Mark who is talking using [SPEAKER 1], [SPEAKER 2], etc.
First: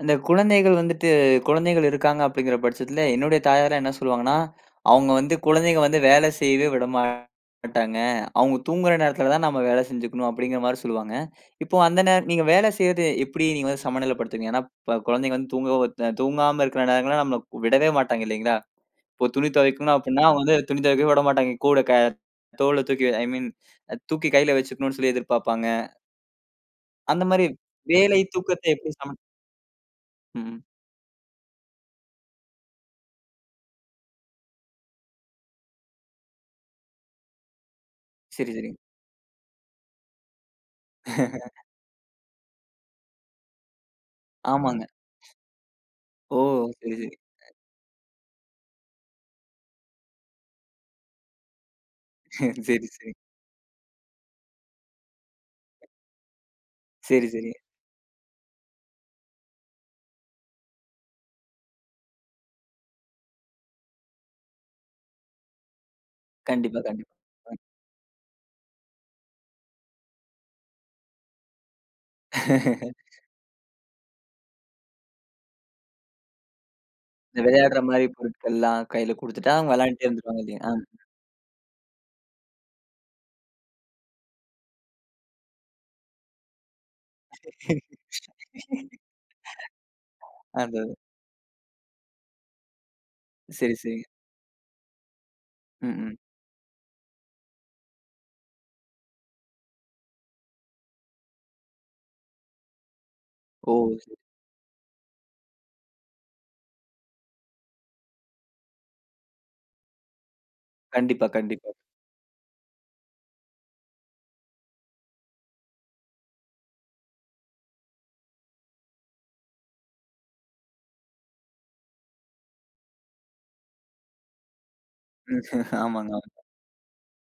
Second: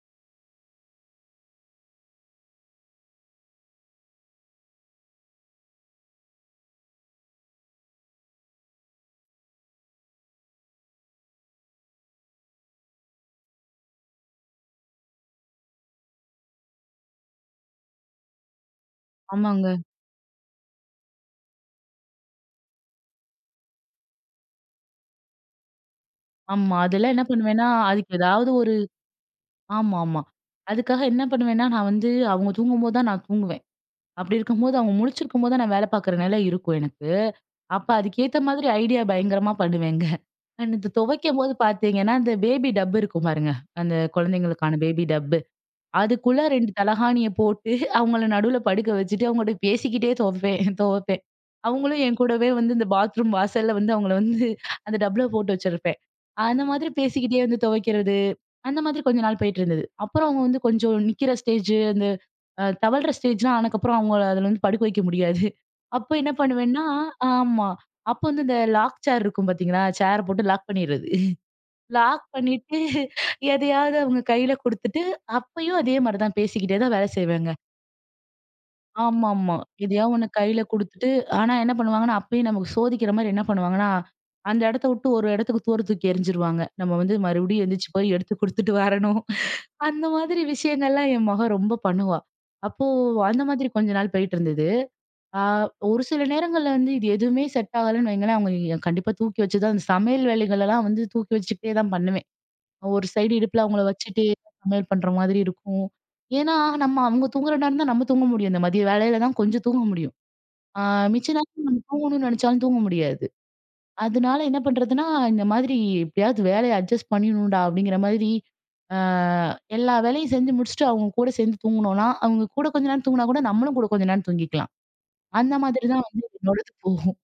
[SPEAKER 1] அந்த குழந்தைகள் வந்துட்டு குழந்தைகள் இருக்காங்க அப்படிங்கிற பட்சத்துல, என்னுடைய தாயாரெல்லாம் என்ன சொல்லுவாங்கன்னா, அவங்க வந்து குழந்தைகள் வந்து வேலை செய்யவே விட மாட்டாங்க. அவங்க தூங்குற நேரத்துலதான் நாம வேலை செஞ்சுக்கணும், அப்படிங்கிற மாரி சொல்லுவாங்க. இப்போ அந்த நேர நீங்க வேலை செய்யறது எப்படி நீங்க வந்து சமநிலைப்படுத்துவீங்க? ஏன்னா இப்ப குழந்தைகள் வந்து தூங்க, தூங்காம இருக்கிற நேரங்கள்லாம் நம்மள விடவே மாட்டாங்க, இல்லைங்களா? இப்போ துணி
[SPEAKER 2] ஆமாங்க.
[SPEAKER 1] துவைக்கணு அப்படின்னா வந்து துணி துவைக்கவே விட மாட்டாங்க, கூட க தோள்ல தூக்கி, ஐ மீன், தூக்கி கையில வெச்சுக்கணும்னு சொல்லி எதிர்பார்ப்பாங்க.
[SPEAKER 2] ஆமா, அதெல்லாம்
[SPEAKER 1] அந்த
[SPEAKER 2] என்ன
[SPEAKER 1] மாரி
[SPEAKER 2] பண்ணுவேன்னா அதுக்கு
[SPEAKER 1] வேலை,
[SPEAKER 2] ஏதாவது
[SPEAKER 1] தூக்கத்தை
[SPEAKER 2] ஒரு
[SPEAKER 1] எப்படி சம
[SPEAKER 2] ஆமாமா.
[SPEAKER 1] ம்.
[SPEAKER 2] அதுக்காக என்ன பண்ணுவேன்னா நான் வந்து அவங்க தூங்கும்போது தான் நான் தூங்குவேன். அப்படி இருக்கும்போது அவங்க முழிச்சிருக்கும் போது தான் நான் வேலை பார்க்கிற நிலை இருக்கும் எனக்கு. அப்ப அதுக்கு ஏத்த
[SPEAKER 1] சரி,
[SPEAKER 2] மாதிரி
[SPEAKER 1] சரி.
[SPEAKER 2] ஐடியா பயங்கரமா பண்ணுவேங்க. இந்த துவைக்கும் போது பார்த்தீங்கன்னா இந்த பேபி டப்பு இருக்கும் பாருங்க. அந்த குழந்தைகளுக்கான
[SPEAKER 1] ஆமாங்க.
[SPEAKER 2] பேபி டப்பு,
[SPEAKER 1] ஓ!
[SPEAKER 2] அதுக்குள்ள இரண்டு
[SPEAKER 1] சரி, சரி.
[SPEAKER 2] தலைகாணிய போட்டு அவங்களை நடுவுல படுக்க வெச்சுட்டு அவங்ககிட்ட பேசிக்கிட்டே துவைப்பேன், துவைப்பேன். அவங்களும் என்கூடவே வந்து
[SPEAKER 1] சரி,
[SPEAKER 2] இந்த
[SPEAKER 1] சரி.
[SPEAKER 2] பாத்ரூம் வாசல்ல வந்து அவங்களை வந்து அந்த டப்புல போட்டு
[SPEAKER 1] [unintelligible]
[SPEAKER 2] வெச்சிருப்பேன். அந்த மாதிரி
[SPEAKER 1] சரி,
[SPEAKER 2] பேசிக்கிட்டே
[SPEAKER 1] சரி.
[SPEAKER 2] வந்து துவைக்கிறது. அந்த மாதிரி கொஞ்ச நாள் போயிட்டு இருந்தது. அப்புறம் அவங்க வந்து கொஞ்சம் நிக்கிற ஸ்டேஜ், அந்த தவழ்ற ஸ்டேஜ்லாம் ஆன அப்புறம் அவங்களை அதுல வந்து படுக்க வைக்க முடியாது. அப்போ என்ன
[SPEAKER 1] கண்டிப்பா
[SPEAKER 2] பண்ணுவேன்னா
[SPEAKER 1] கண்டிப்பா.
[SPEAKER 2] ஆமா அப்ப வந்து இந்த லாக் சேர் இருக்கும் பார்த்தீங்களா, சேரை போட்டு லாக் பண்ணிடுறது. லாக் பண்ணிட்டு எதையாவது அவங்க கையில கொடுத்துட்டு அப்பயும் அதே மாரி தான் பேசிக்கிட்டே தான் வேலை செய்வேங்க.
[SPEAKER 1] விளையாடுற மாரி பொருட்கள் எல்லாம் கையில கொடுத்துட்டா
[SPEAKER 2] ஆமாமா,
[SPEAKER 1] விளையாடிட்டே
[SPEAKER 2] எதையாவது ஒண்ணு
[SPEAKER 1] இருந்துடுவாங்க
[SPEAKER 2] கையில
[SPEAKER 1] ஆ?
[SPEAKER 2] கொடுத்துட்டு, ஆனா என்ன பண்ணுவாங்கன்னா அப்பயும் நமக்கு சோதிக்கிற மாரி என்ன பண்ணுவாங்கன்னா அந்த இடத்தை விட்டு ஒரு இடத்துக்கு தூர தூக்கி எறிஞ்சிருவாங்க. நம்ம வந்து மறுபடியும் எந்திச்சு போய் எடுத்து குடுத்துட்டு வரணும். அந்த மாதிரி
[SPEAKER 1] அது அதான்.
[SPEAKER 2] விஷயங்கள்லாம் என் மக ரொம்ப பண்ணுவா. அப்போ அந்த மாதிரி
[SPEAKER 1] சரி,
[SPEAKER 2] கொஞ்ச
[SPEAKER 1] சரி.
[SPEAKER 2] நாள் போயிட்டு இருந்தது. ஆ
[SPEAKER 1] ம்,
[SPEAKER 2] ஒரு
[SPEAKER 1] ம்.
[SPEAKER 2] சில நேரங்கள்ல வந்து இது எதுவுமே செட் ஆகலன்னு வைங்களேன், அவங்களை கண்டிப்பா தூக்கி வெச்சு தான் சமையல் வேலைகள் எல்லாம் வந்து தூக்கி வெச்சுக்கிட்டே தா பண்ணுவேன். ஒரு சைடு இடுப்புல
[SPEAKER 1] ஓ!
[SPEAKER 2] அவங்களை
[SPEAKER 1] சரி.
[SPEAKER 2] வெச்சுட்டு, சமையல் பண்ற மாதிரி இருக்கும். ஏன்னா நம்ம அவங்க தூங்குற நேரம் தான் நம்ம தூங்க முடியும் இந்த மதிய வேலைலதா கொஞ்சம் தூங்க முடியும். ஆ
[SPEAKER 1] கண்டிப்பா,
[SPEAKER 2] மிச்ச
[SPEAKER 1] கண்டிப்பா.
[SPEAKER 2] நேரம் தூங்கணும்னு நினைச்சாலும் தூங்க முடியாது. அதுனால என்ன பண்றதுன்னா இந்த மாதிரி எப்படியாவது வேலையை அட்ஜஸ்ட் பண்ணிடனும்டா அப்படிங்கிற மாதிரி, ஆ எல்லா வேலையும் செஞ்சு முடிச்சுட்டு அவங்க கூட சேர்ந்து தூங்கணும்னா அவங்க கூட கொஞ்ச நேரம் தூங்கினா கூட நம்மளும் கூட கொஞ்ச நேரம் தூங்கிக்கலாம். அந்த மாதிரி தான்
[SPEAKER 1] ஆமாங்க,
[SPEAKER 2] வந்து
[SPEAKER 1] ஆமா.
[SPEAKER 2] என்னோட இது போகும்.